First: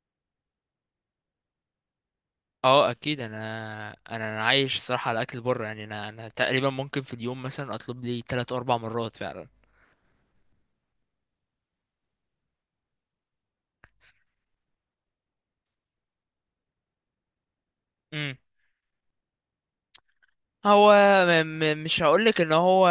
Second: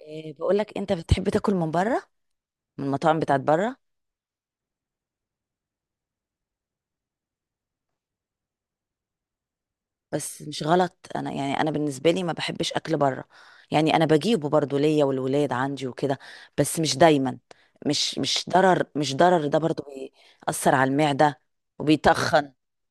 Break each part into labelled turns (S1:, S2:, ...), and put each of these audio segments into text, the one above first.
S1: إيه بقول لك، انت بتحب تاكل من بره، من
S2: اه اكيد
S1: المطاعم
S2: انا.
S1: بتاعت بره.
S2: انا عايش صراحه على اكل بره يعني. انا تقريبا ممكن في اليوم مثلا اطلب لي 3 اربع مرات فعلا.
S1: بس مش غلط، انا يعني انا بالنسبه لي ما بحبش اكل بره. يعني انا بجيبه برضو ليا والولاد عندي وكده، بس مش دايما. مش
S2: امم
S1: مش ضرر، ده برضو بيأثر على
S2: هو م
S1: المعده
S2: م مش هقولك ان
S1: وبيتخن.
S2: هو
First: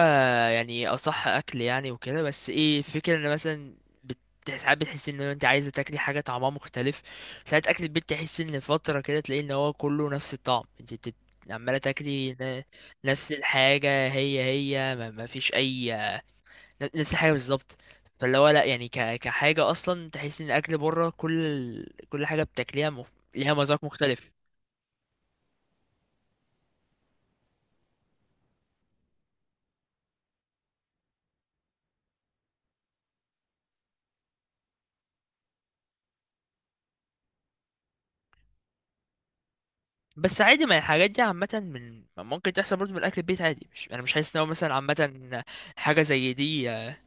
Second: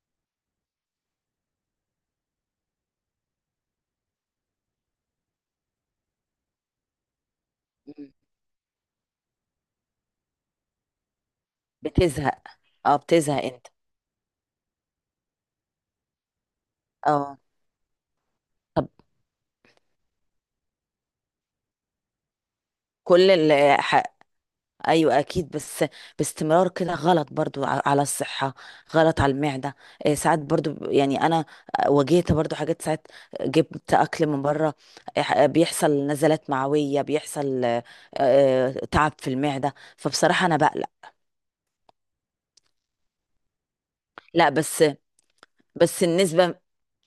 S2: يعني اصح اكل يعني وكده، بس ايه الفكره؟ ان مثلا ساعات بتحس ان انت عايزه تاكلي حاجه طعمها مختلف. ساعات اكل البيت
S1: مم.
S2: تحس ان فتره كده تلاقي ان هو كله نفس الطعم. انت عماله تاكلي
S1: بتزهق، اه
S2: نفس
S1: بتزهق انت.
S2: الحاجه هي، ما فيش اي. نفس الحاجه
S1: اه،
S2: بالظبط. فاللي هو لا
S1: طب،
S2: يعني، كحاجه اصلا تحس ان الاكل بره، كل كل حاجه بتاكليها
S1: كل
S2: ليها
S1: ال-
S2: مذاق
S1: ح-
S2: مختلف.
S1: ايوه اكيد، بس باستمرار كده غلط برضو على الصحه، غلط على المعده. إيه ساعات برضو يعني انا واجهت برضو حاجات، ساعات جبت اكل من بره. إيه بيحصل نزلات معويه، بيحصل تعب في المعده،
S2: بس
S1: فبصراحه انا
S2: عادي، ما
S1: بقلق.
S2: الحاجات دي عامه من ممكن تحصل برضه من الاكل البيت عادي. مش انا مش حاسس ان هو
S1: لا
S2: مثلا
S1: بس،
S2: عامه حاجه زي
S1: النسبه،
S2: دي آه.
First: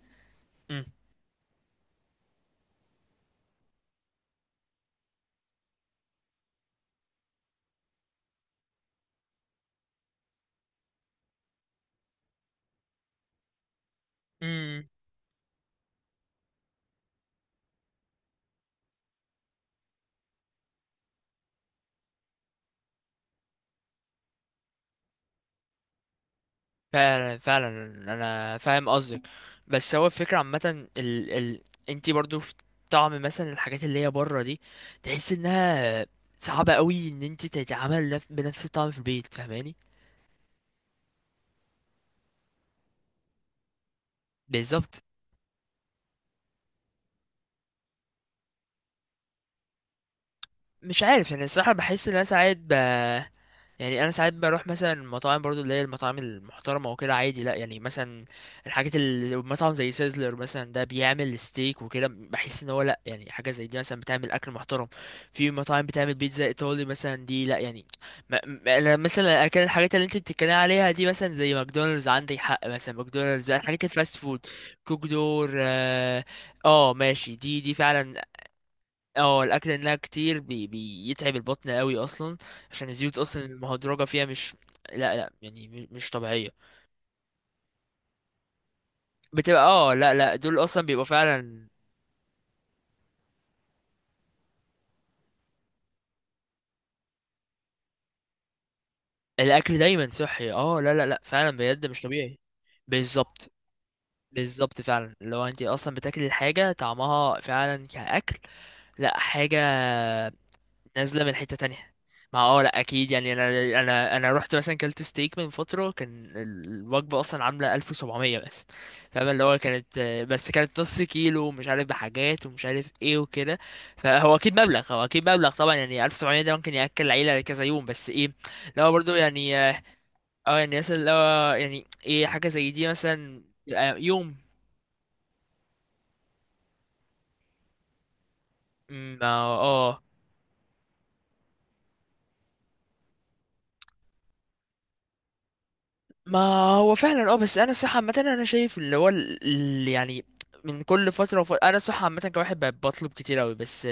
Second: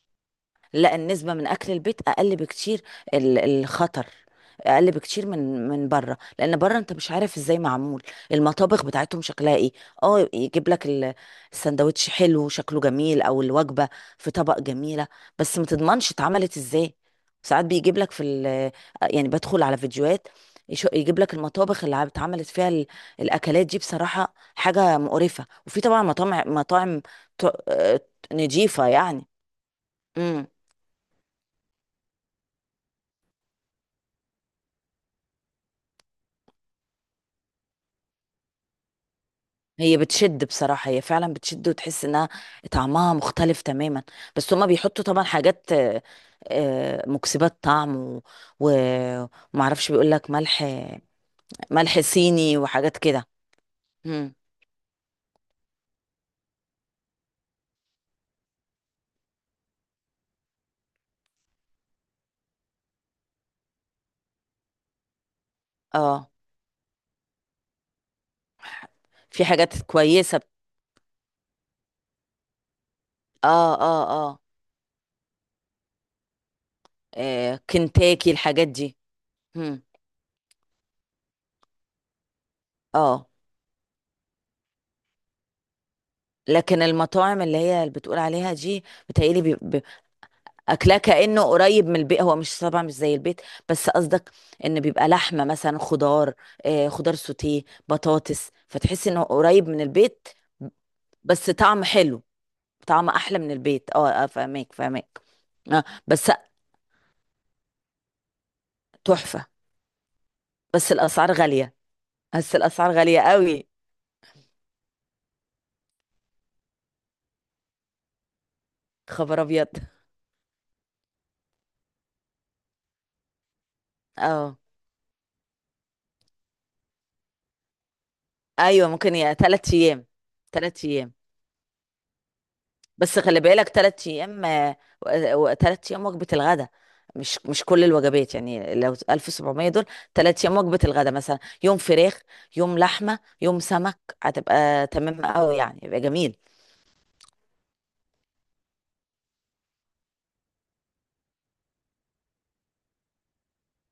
S2: مم.
S1: لا، النسبة من أكل البيت أقل بكتير. الخطر أقل بكتير من بره، لأن بره أنت مش عارف إزاي معمول. المطابخ بتاعتهم شكلها إيه؟ يجيب لك السندوتش، حلو شكله جميل، أو الوجبة في طبق
S2: مم.
S1: جميلة، بس ما تضمنش اتعملت إزاي. ساعات بيجيب لك في ال، يعني بدخل على فيديوهات، يجيب لك المطابخ اللي اتعملت فيها الأكلات دي، بصراحة حاجة مقرفة. وفي طبعا مطاعم مطاعم
S2: فعلا
S1: ت-
S2: فعلا،
S1: آه،
S2: انا
S1: نضيفة
S2: فاهم قصدك.
S1: يعني.
S2: بس هو الفكره
S1: امم.
S2: عامه، انتي برضه في طعم مثلا الحاجات اللي هي بره دي، تحس انها صعبة قوي ان انت تتعامل بنفس الطعم في البيت، فاهماني؟
S1: هي بتشد، بصراحة هي فعلا بتشد، وتحس انها طعمها مختلف تماما، بس هما
S2: بالظبط.
S1: بيحطوا طبعا حاجات مكسبات طعم، ومعرفش، بيقول لك ملح،
S2: مش عارف يعني الصراحة،
S1: ملح
S2: بحس ان انا ساعات
S1: صيني وحاجات كده.
S2: يعني انا ساعات
S1: مم.
S2: بروح مثلا المطاعم برضو اللي هي المطاعم المحترمة وكده، عادي لا يعني. مثلا الحاجات اللي مطعم زي سيزلر مثلا، ده بيعمل ستيك وكده، بحس ان هو لا يعني، حاجة زي دي مثلا بتعمل اكل محترم. في مطاعم بتعمل
S1: اه،
S2: بيتزا ايطالي مثلا، دي لا يعني. انا مثلا
S1: في
S2: اكل
S1: حاجات
S2: الحاجات اللي انت
S1: كويسة
S2: بتتكلم عليها دي مثلا زي ماكدونالدز، عندك حق. مثلا ماكدونالدز بقى،
S1: اه
S2: الحاجات
S1: اه
S2: الفاست
S1: اه،
S2: فود، كوك دور، اه آه ماشي، دي دي فعلا
S1: كنتاكي الحاجات دي.
S2: اه. الاكل
S1: مم.
S2: انها كتير بيتعب البطن قوي اصلا عشان الزيوت
S1: اه
S2: اصلا المهدرجه فيها، مش لا لا يعني مش طبيعيه.
S1: لكن المطاعم اللي هي اللي بتقول عليها دي بتهيألي
S2: بتبقى اه لا لا، دول اصلا
S1: اكلاه
S2: بيبقوا
S1: كانه
S2: فعلا
S1: قريب من البيت، هو مش، طبعا مش زي البيت، بس قصدك ان بيبقى لحمه مثلا، خضار، خضار سوتيه، بطاطس، فتحس انه قريب
S2: الاكل
S1: من
S2: دايما
S1: البيت.
S2: صحي. اه لا لا لا
S1: بس
S2: فعلا
S1: طعم
S2: بجد مش
S1: حلو،
S2: طبيعي.
S1: طعم احلى من
S2: بالظبط.
S1: البيت، اه، فاهمك
S2: بالظبط فعلا،
S1: فاهمك
S2: لو انت اصلا بتاكلي
S1: بس
S2: الحاجه طعمها فعلا كاكل، لا
S1: تحفه،
S2: حاجه
S1: بس
S2: نازله
S1: الاسعار
S2: من حته
S1: غاليه،
S2: تانية. ما
S1: بس
S2: هو لا
S1: الاسعار
S2: اكيد
S1: غاليه
S2: يعني،
S1: قوي،
S2: انا انا رحت مثلا كلت ستيك من فتره، كان الوجبه اصلا عامله 1700 بس. فاهم
S1: خبر
S2: اللي هو
S1: ابيض.
S2: كانت، بس كانت نص كيلو مش عارف بحاجات ومش عارف ايه وكده. فهو
S1: اه
S2: اكيد مبلغ، هو اكيد مبلغ طبعا، يعني 1700 ده ممكن ياكل العيله كذا يوم. بس ايه،
S1: ايوه،
S2: لو برضو
S1: ممكن يا
S2: يعني،
S1: ثلاث ايام،
S2: اه يعني
S1: ثلاث
S2: مثلا
S1: ايام.
S2: لو، يعني ايه حاجه زي دي
S1: بس خلي
S2: مثلا
S1: بالك،
S2: يبقى
S1: تلات
S2: يوم.
S1: ايام تلات ايام وجبة الغداء، مش كل الوجبات يعني، لو
S2: أمم،
S1: 1700 دول
S2: اه
S1: تلات ايام وجبة الغداء، مثلا يوم فراخ، يوم لحمة، يوم سمك، هتبقى تمام قوي يعني، يبقى جميل.
S2: ما هو فعلا اه. بس انا صح عامه انا شايف اللي هو يعني، من كل فتره وفترة انا صح عامه كواحد بطلب كتير قوي بس آه،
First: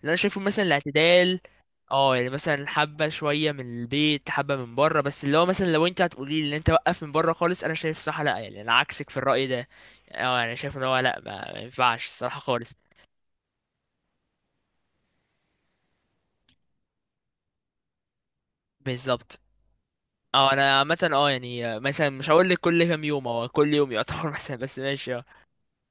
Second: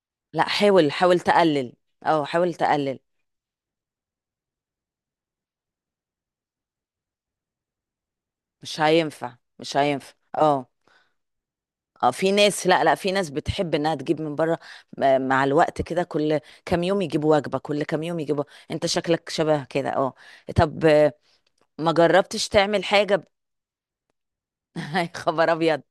S2: اللي انا شايفه
S1: لا،
S2: مثلا
S1: حاول
S2: الاعتدال.
S1: تقلل.
S2: اه
S1: اه
S2: يعني
S1: حاول
S2: مثلا
S1: تقلل،
S2: حبه شويه من البيت، حبه من بره، بس اللي هو مثلا لو انت هتقولي لي ان انت وقف من بره خالص، انا شايف صح لا يعني، انا
S1: مش
S2: عكسك في
S1: هينفع
S2: الراي ده.
S1: مش هينفع
S2: اه انا
S1: اه.
S2: شايف ان هو لا، ما ينفعش
S1: اه في
S2: الصراحه
S1: ناس،
S2: خالص.
S1: لا لا، في ناس بتحب انها تجيب من بره، مع الوقت كده، كل كام يوم يجيبوا وجبة، كل كام يوم يجيبوا، انت شكلك
S2: بالظبط.
S1: شبه كده، اه.
S2: اه انا
S1: طب
S2: عامه اه يعني آه،
S1: ما
S2: مثلا مش
S1: جربتش
S2: هقول لك كل
S1: تعمل
S2: كام
S1: حاجة؟
S2: يوم، هو كل يوم يعتبر مثلا، بس
S1: يا
S2: ماشي اه.
S1: خبر ابيض،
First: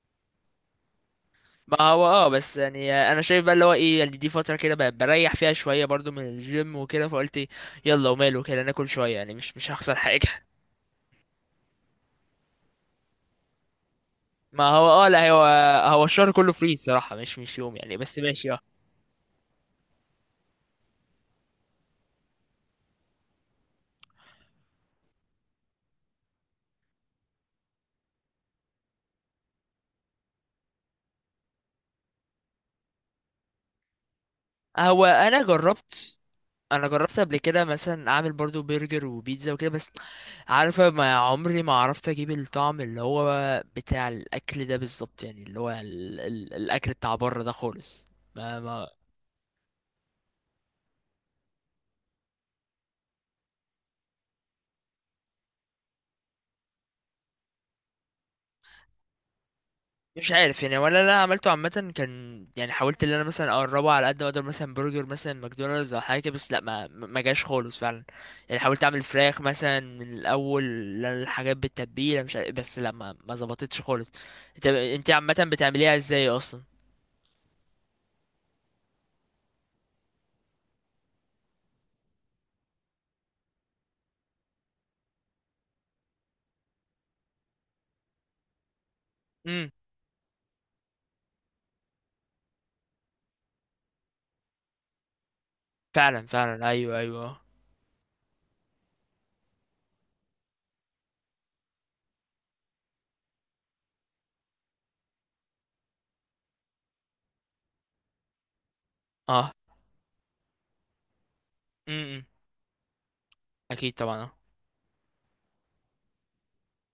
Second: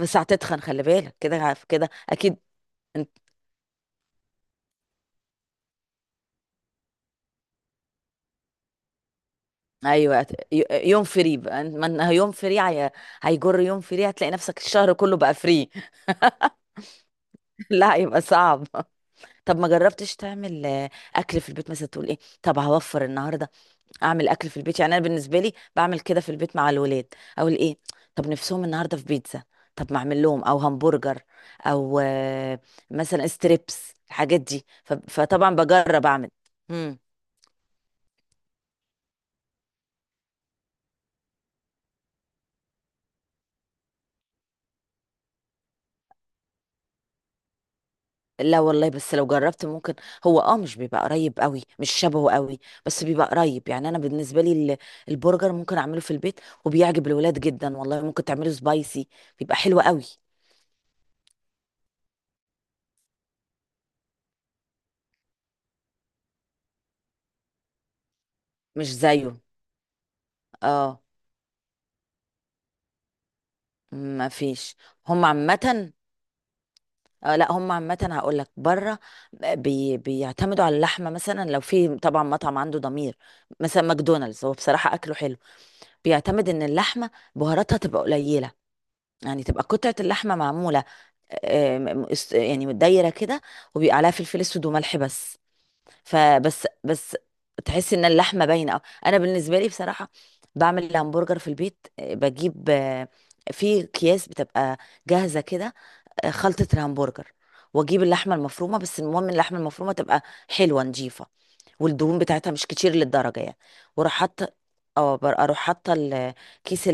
S1: بس هتتخن، خلي بالك كده، عارف
S2: ما
S1: كده
S2: هو اه،
S1: اكيد.
S2: بس يعني
S1: انت،
S2: انا شايف بقى اللي هو ايه يعني، دي فتره كده بقى بريح فيها شويه برضو من الجيم وكده، فقلت إيه، يلا وماله كده ناكل شويه، يعني مش هخسر
S1: ايوه
S2: حاجه
S1: يوم فري بقى، ما إنها يوم فري هي، هيجر يوم فري، هتلاقي نفسك
S2: ما هو
S1: الشهر
S2: اه
S1: كله
S2: لا،
S1: بقى
S2: هو
S1: فري.
S2: هو الشهر كله فري الصراحه، مش يوم
S1: لا
S2: يعني، بس
S1: هيبقى
S2: ماشي اه.
S1: صعب. طب ما جربتش تعمل اكل في البيت مثلا؟ تقول ايه، طب هوفر النهارده، اعمل اكل في البيت. يعني انا بالنسبه لي بعمل كده في البيت مع الولاد، اقول ايه، طب نفسهم النهارده في بيتزا، طب ما اعمل لهم، او همبرجر، او مثلا ستريبس الحاجات دي،
S2: هو انا
S1: فطبعا بجرب
S2: جربت
S1: اعمل.
S2: انا جربت قبل كده مثلا اعمل برضو برجر وبيتزا وكده، بس عارفه ما عمري ما عرفت اجيب الطعم اللي هو بتاع الاكل ده بالظبط. يعني اللي هو ال ال الاكل بتاع بره ده خالص. ما
S1: لا
S2: ما
S1: والله، بس لو جربت ممكن، هو اه مش بيبقى قريب قوي، مش شبهه قوي، بس بيبقى قريب. يعني انا بالنسبه لي، البرجر ممكن اعمله في البيت، وبيعجب الولاد جدا والله، ممكن تعمله سبايسي، بيبقى حلو قوي.
S2: مش عارف يعني، ولا انا عملته عامه، كان يعني حاولت ان انا مثلا اقربه على قد ما اقدر، مثلا برجر مثلا ماكدونالدز او حاجه كده، بس لا ما جاش خالص فعلا. يعني حاولت
S1: مش
S2: اعمل
S1: زيه،
S2: فراخ مثلا من الاول
S1: اه.
S2: الحاجات بالتتبيله، مش عارف، بس لا ما ظبطتش خالص.
S1: ما
S2: انت
S1: فيش.
S2: انت
S1: هم
S2: عامه
S1: عامه،
S2: بتعمليها ازاي اصلا؟
S1: لا هم عامه هقول لك، بره بي بيعتمدوا على اللحمه، مثلا لو في طبعا مطعم عنده ضمير، مثلا ماكدونالدز، هو بصراحه اكله حلو، بيعتمد ان اللحمه بهاراتها تبقى قليله، يعني تبقى
S2: امم،
S1: قطعه اللحمه معموله، يعني متدايره كده، وبيبقى عليها فلفل اسود وملح بس.
S2: فعلا
S1: فبس
S2: فعلا، ايوه
S1: بس
S2: ايوه،
S1: تحس ان اللحمه باينه أوي. انا بالنسبه لي بصراحه بعمل الهمبرجر في البيت، بجيب في اكياس بتبقى جاهزه كده، خلطه الهمبرجر، واجيب اللحمه المفرومه، بس المهم
S2: اه
S1: اللحمه المفرومه تبقى حلوه نظيفه، والدهون
S2: امم،
S1: بتاعتها مش كتير للدرجه يعني.
S2: اكيد
S1: واروح
S2: طبعا اه.
S1: حاطه، اه اروح حاطه كيس،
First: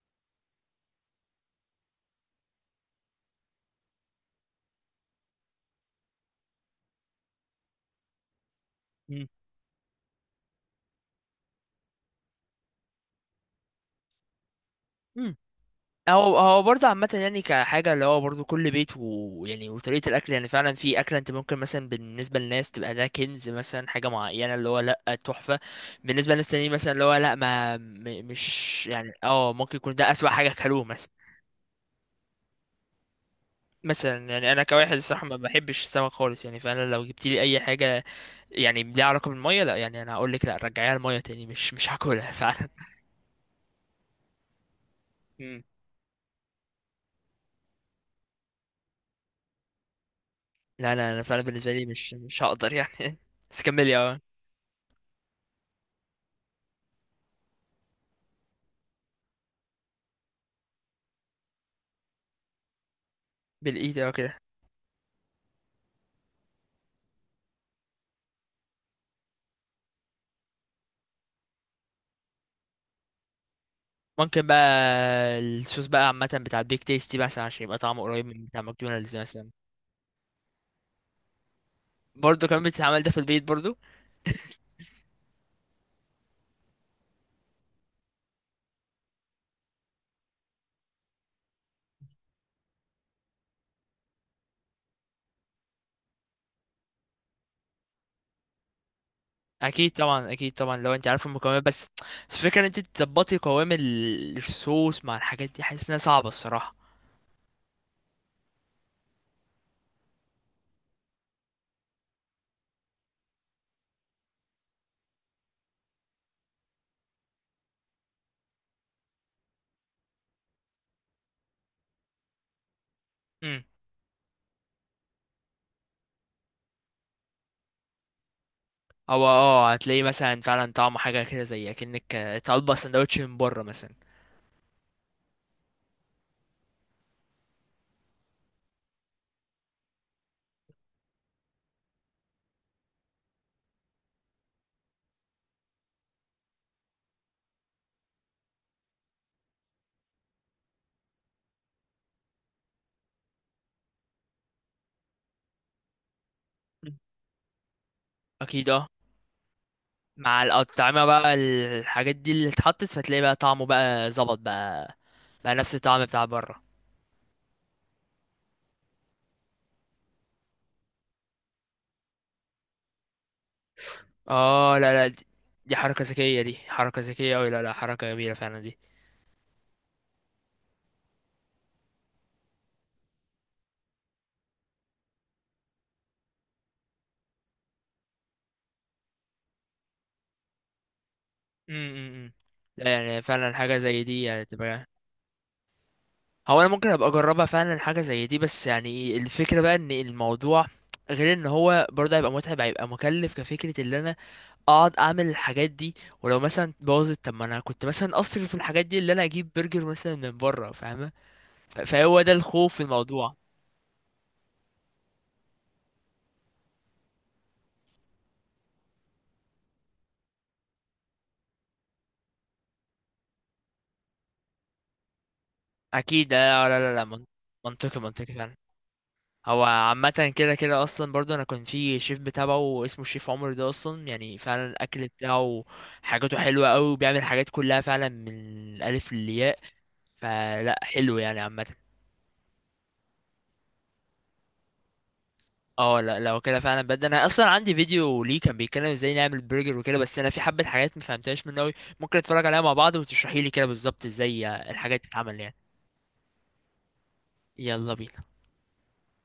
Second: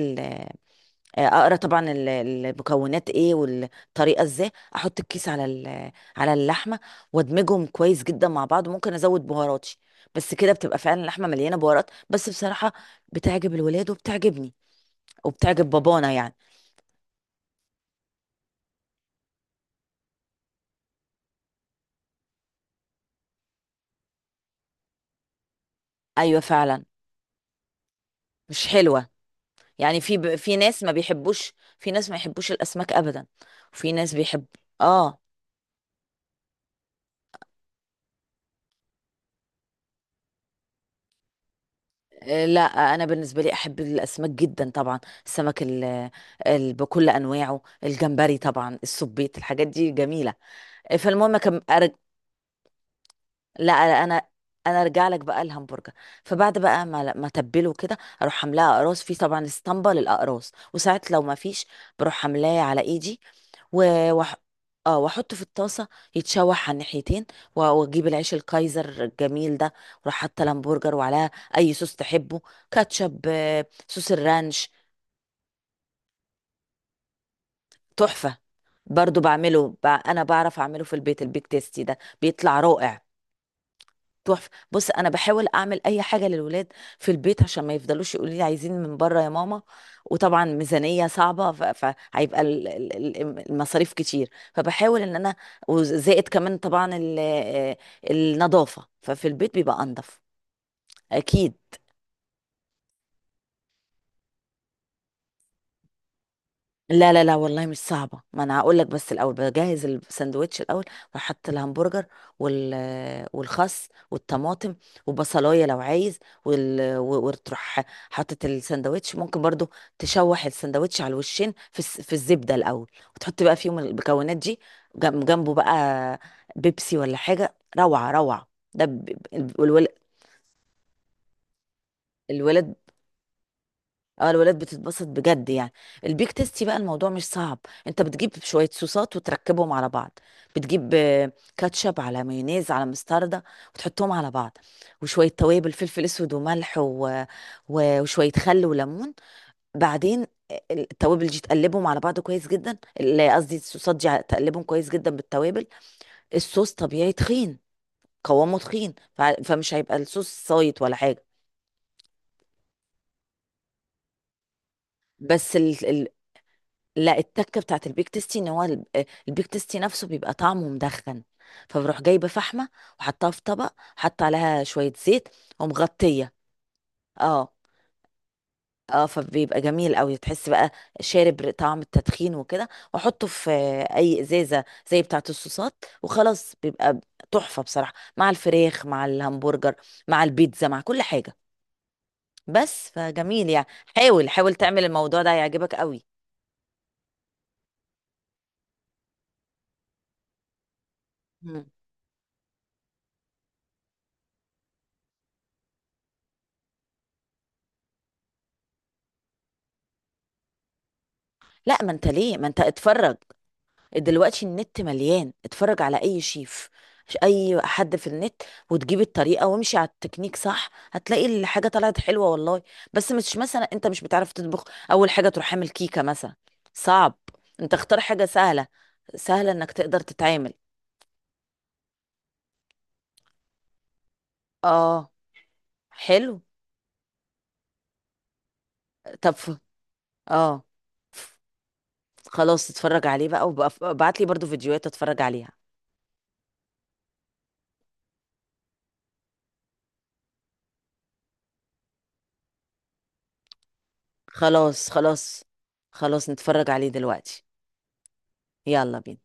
S1: اقرا طبعا المكونات ايه والطريقه ازاي، احط الكيس على على اللحمه، وادمجهم كويس جدا مع بعض، وممكن ازود بهاراتي، بس كده بتبقى فعلا اللحمه مليانه بهارات، بس بصراحه بتعجب الولاد وبتعجبني،
S2: مم.
S1: وبتعجب بابانا يعني.
S2: هو برضه عامة يعني، كحاجة اللي هو برضه كل بيت ويعني وطريقة الأكل، يعني فعلا في أكلة أنت ممكن مثلا بالنسبة للناس تبقى ده كنز، مثلا حاجة معينة اللي هو لأ تحفة. بالنسبة
S1: ايوه
S2: للناس تانيين
S1: فعلا،
S2: مثلا اللي هو لأ، ما
S1: مش
S2: مش
S1: حلوه،
S2: يعني اه، ممكن يكون
S1: يعني
S2: ده أسوأ حاجة
S1: في ناس
S2: كلوه
S1: ما
S2: مثلا.
S1: بيحبوش، في ناس ما يحبوش الاسماك ابدا، وفي ناس
S2: مثلا
S1: بيحب.
S2: يعني أنا كواحد
S1: اه،
S2: الصراحة، ما بحبش السمك خالص يعني، فعلا لو جبت لي أي حاجة يعني ليها علاقة بالمية، لأ يعني أنا هقول لك لأ، رجعيها المية تاني، مش هاكلها
S1: لا
S2: فعلا.
S1: انا بالنسبه لي احب الاسماك جدا طبعا،
S2: مم.
S1: السمك ال، ال بكل انواعه، الجمبري طبعا، السبيط، الحاجات دي جميله.
S2: لا لا أنا
S1: فالمهم
S2: فعلا
S1: كم
S2: بالنسبة لي
S1: أرج،
S2: مش هقدر يعني بس
S1: لا،
S2: كملي اه.
S1: انا انا ارجع لك بقى الهمبرجر. فبعد بقى ما تبله كده، اروح عاملاه اقراص، في طبعا اسطمبه للاقراص، وساعات لو ما فيش بروح عاملاه على ايدي،
S2: بالإيد اه
S1: و وح...
S2: كده.
S1: اه واحطه في الطاسه، يتشوح على الناحيتين، واجيب العيش الكايزر الجميل ده، واروح حاطه الهمبرجر، وعليها اي صوص تحبه، كاتشب، صوص
S2: ممكن بقى
S1: الرانش،
S2: الصوص بقى عامة بتاع البيك تيستي بقى، عشان يبقى طعمه قريب
S1: تحفه.
S2: من بتاع ماكدونالدز
S1: برضو
S2: مثلا.
S1: بعمله انا بعرف اعمله في البيت، البيك تيستي ده
S2: برضه
S1: بيطلع
S2: كمان بتتعمل
S1: رائع.
S2: ده في البيت برضه؟
S1: تحفة، بص انا بحاول اعمل اي حاجة للولاد في البيت عشان ما يفضلوش يقولوا لي عايزين من بره يا ماما، وطبعا ميزانية صعبة، فهيبقى المصاريف كتير، فبحاول ان انا، وزائد كمان طبعا النظافة، ففي البيت بيبقى
S2: اكيد
S1: انضف،
S2: طبعا، اكيد طبعا لو انت عارف
S1: اكيد.
S2: المكونات. بس الفكره ان انت تظبطي قوام الصوص مع الحاجات دي، حاسس انها صعبه الصراحه.
S1: لا لا لا والله مش صعبة، ما انا هقول لك، بس الاول بجهز الساندوتش الاول، بحط الهمبرجر وال والخس والطماطم، وبصلاية لو عايز، وتروح حاطط الساندوتش، ممكن برضو تشوح الساندوتش على الوشين في الزبدة الاول، وتحط بقى
S2: امم.
S1: فيهم المكونات دي. جنبه بقى بيبسي ولا حاجة، روعة، ده ب...
S2: هو اه هتلاقي مثلا فعلا طعمه حاجه كده، زي اكنك طالبه
S1: الولاد،
S2: سندوتش من بره مثلا.
S1: اه الولاد بتتبسط بجد يعني. البيك تيستي بقى الموضوع مش صعب، انت بتجيب شويه صوصات وتركبهم على بعض، بتجيب كاتشب على مايونيز على مستردة، وتحطهم على بعض، وشويه توابل فلفل اسود وملح، وشويه خل وليمون. بعدين التوابل دي تقلبهم على بعض كويس جدا، قصدي الصوصات دي تقلبهم كويس جدا بالتوابل، الصوص
S2: مم.
S1: طبيعي تخين، قوامه
S2: اكيد اه،
S1: تخين، فمش هيبقى
S2: مع
S1: الصوص صايت ولا
S2: الأطعمة
S1: حاجه.
S2: بقى الحاجات دي اللي اتحطت، فتلاقي بقى طعمه بقى ظبط بقى، بقى
S1: بس
S2: نفس الطعم بتاع بره.
S1: لا، التكه بتاعت البيك تيستي ان هو البيك تيستي نفسه بيبقى طعمه مدخن، فبروح جايبه فحمه، وحطها في طبق، حط عليها
S2: اه لا
S1: شويه
S2: لا، دي,
S1: زيت،
S2: دي حركة
S1: ومغطيه.
S2: ذكية، دي حركة ذكية
S1: اه
S2: اوي، لا لا حركة جميلة فعلا دي.
S1: اه، فبيبقى جميل قوي، تحس بقى شارب طعم التدخين وكده، واحطه في اي ازازه زي بتاعت الصوصات، وخلاص بيبقى تحفه بصراحه، مع الفراخ، مع الهمبرجر، مع البيتزا، مع كل حاجه.
S2: امم،
S1: بس
S2: لا يعني
S1: فجميل
S2: فعلا
S1: يعني.
S2: حاجة زي دي
S1: حاول
S2: يعني
S1: حاول تعمل
S2: تبقى.
S1: الموضوع ده، هيعجبك قوي.
S2: هو انا ممكن ابقى اجربها فعلا حاجة زي دي، بس يعني إيه، الفكرة بقى ان الموضوع غير ان
S1: مم.
S2: هو برضه هيبقى متعب، هيبقى مكلف كفكرة ان انا اقعد اعمل الحاجات دي، ولو مثلا باظت، طب ما انا كنت مثلا اصرف في الحاجات دي اللي انا اجيب برجر مثلا من بره، فاهمة؟
S1: لا ما انت
S2: فهو ده
S1: ليه، ما انت
S2: الخوف في
S1: اتفرج
S2: الموضوع.
S1: دلوقتي، النت مليان، اتفرج على اي شيف، اي حد في النت، وتجيب الطريقه، وامشي على التكنيك صح، هتلاقي الحاجه طلعت حلوه والله. بس مش مثلا انت مش بتعرف تطبخ، اول حاجه تروح عامل كيكه
S2: اكيد
S1: مثلا،
S2: آه، لا لا لا
S1: صعب، انت اختار
S2: منطقي
S1: حاجه
S2: منطقي فعلا.
S1: سهله، سهله
S2: هو
S1: انك تقدر
S2: عامة
S1: تتعامل،
S2: كده كده أصلا برضو، أنا كنت في شيف بتابعه اسمه الشيف عمر ده، أصلا يعني فعلا الأكل
S1: اه
S2: بتاعه حاجاته
S1: حلو.
S2: حلوة أوي، وبيعمل حاجات كلها فعلا من الألف
S1: طب
S2: للياء،
S1: اه،
S2: فلا حلو يعني عامة.
S1: خلاص اتفرج عليه بقى، وابعت لي برضو فيديوهات اتفرج عليها.
S2: اه لا لو كده فعلا بجد، أنا أصلا عندي فيديو ليه كان بيتكلم ازاي نعمل برجر وكده، بس أنا في حبة حاجات مفهمتهاش منه أوي، ممكن نتفرج عليها مع بعض وتشرحيلي كده بالظبط ازاي
S1: خلاص،
S2: الحاجات تتعمل
S1: خلاص،
S2: يعني.
S1: خلاص نتفرج عليه دلوقتي،
S2: يلا بينا.
S1: يلا بينا.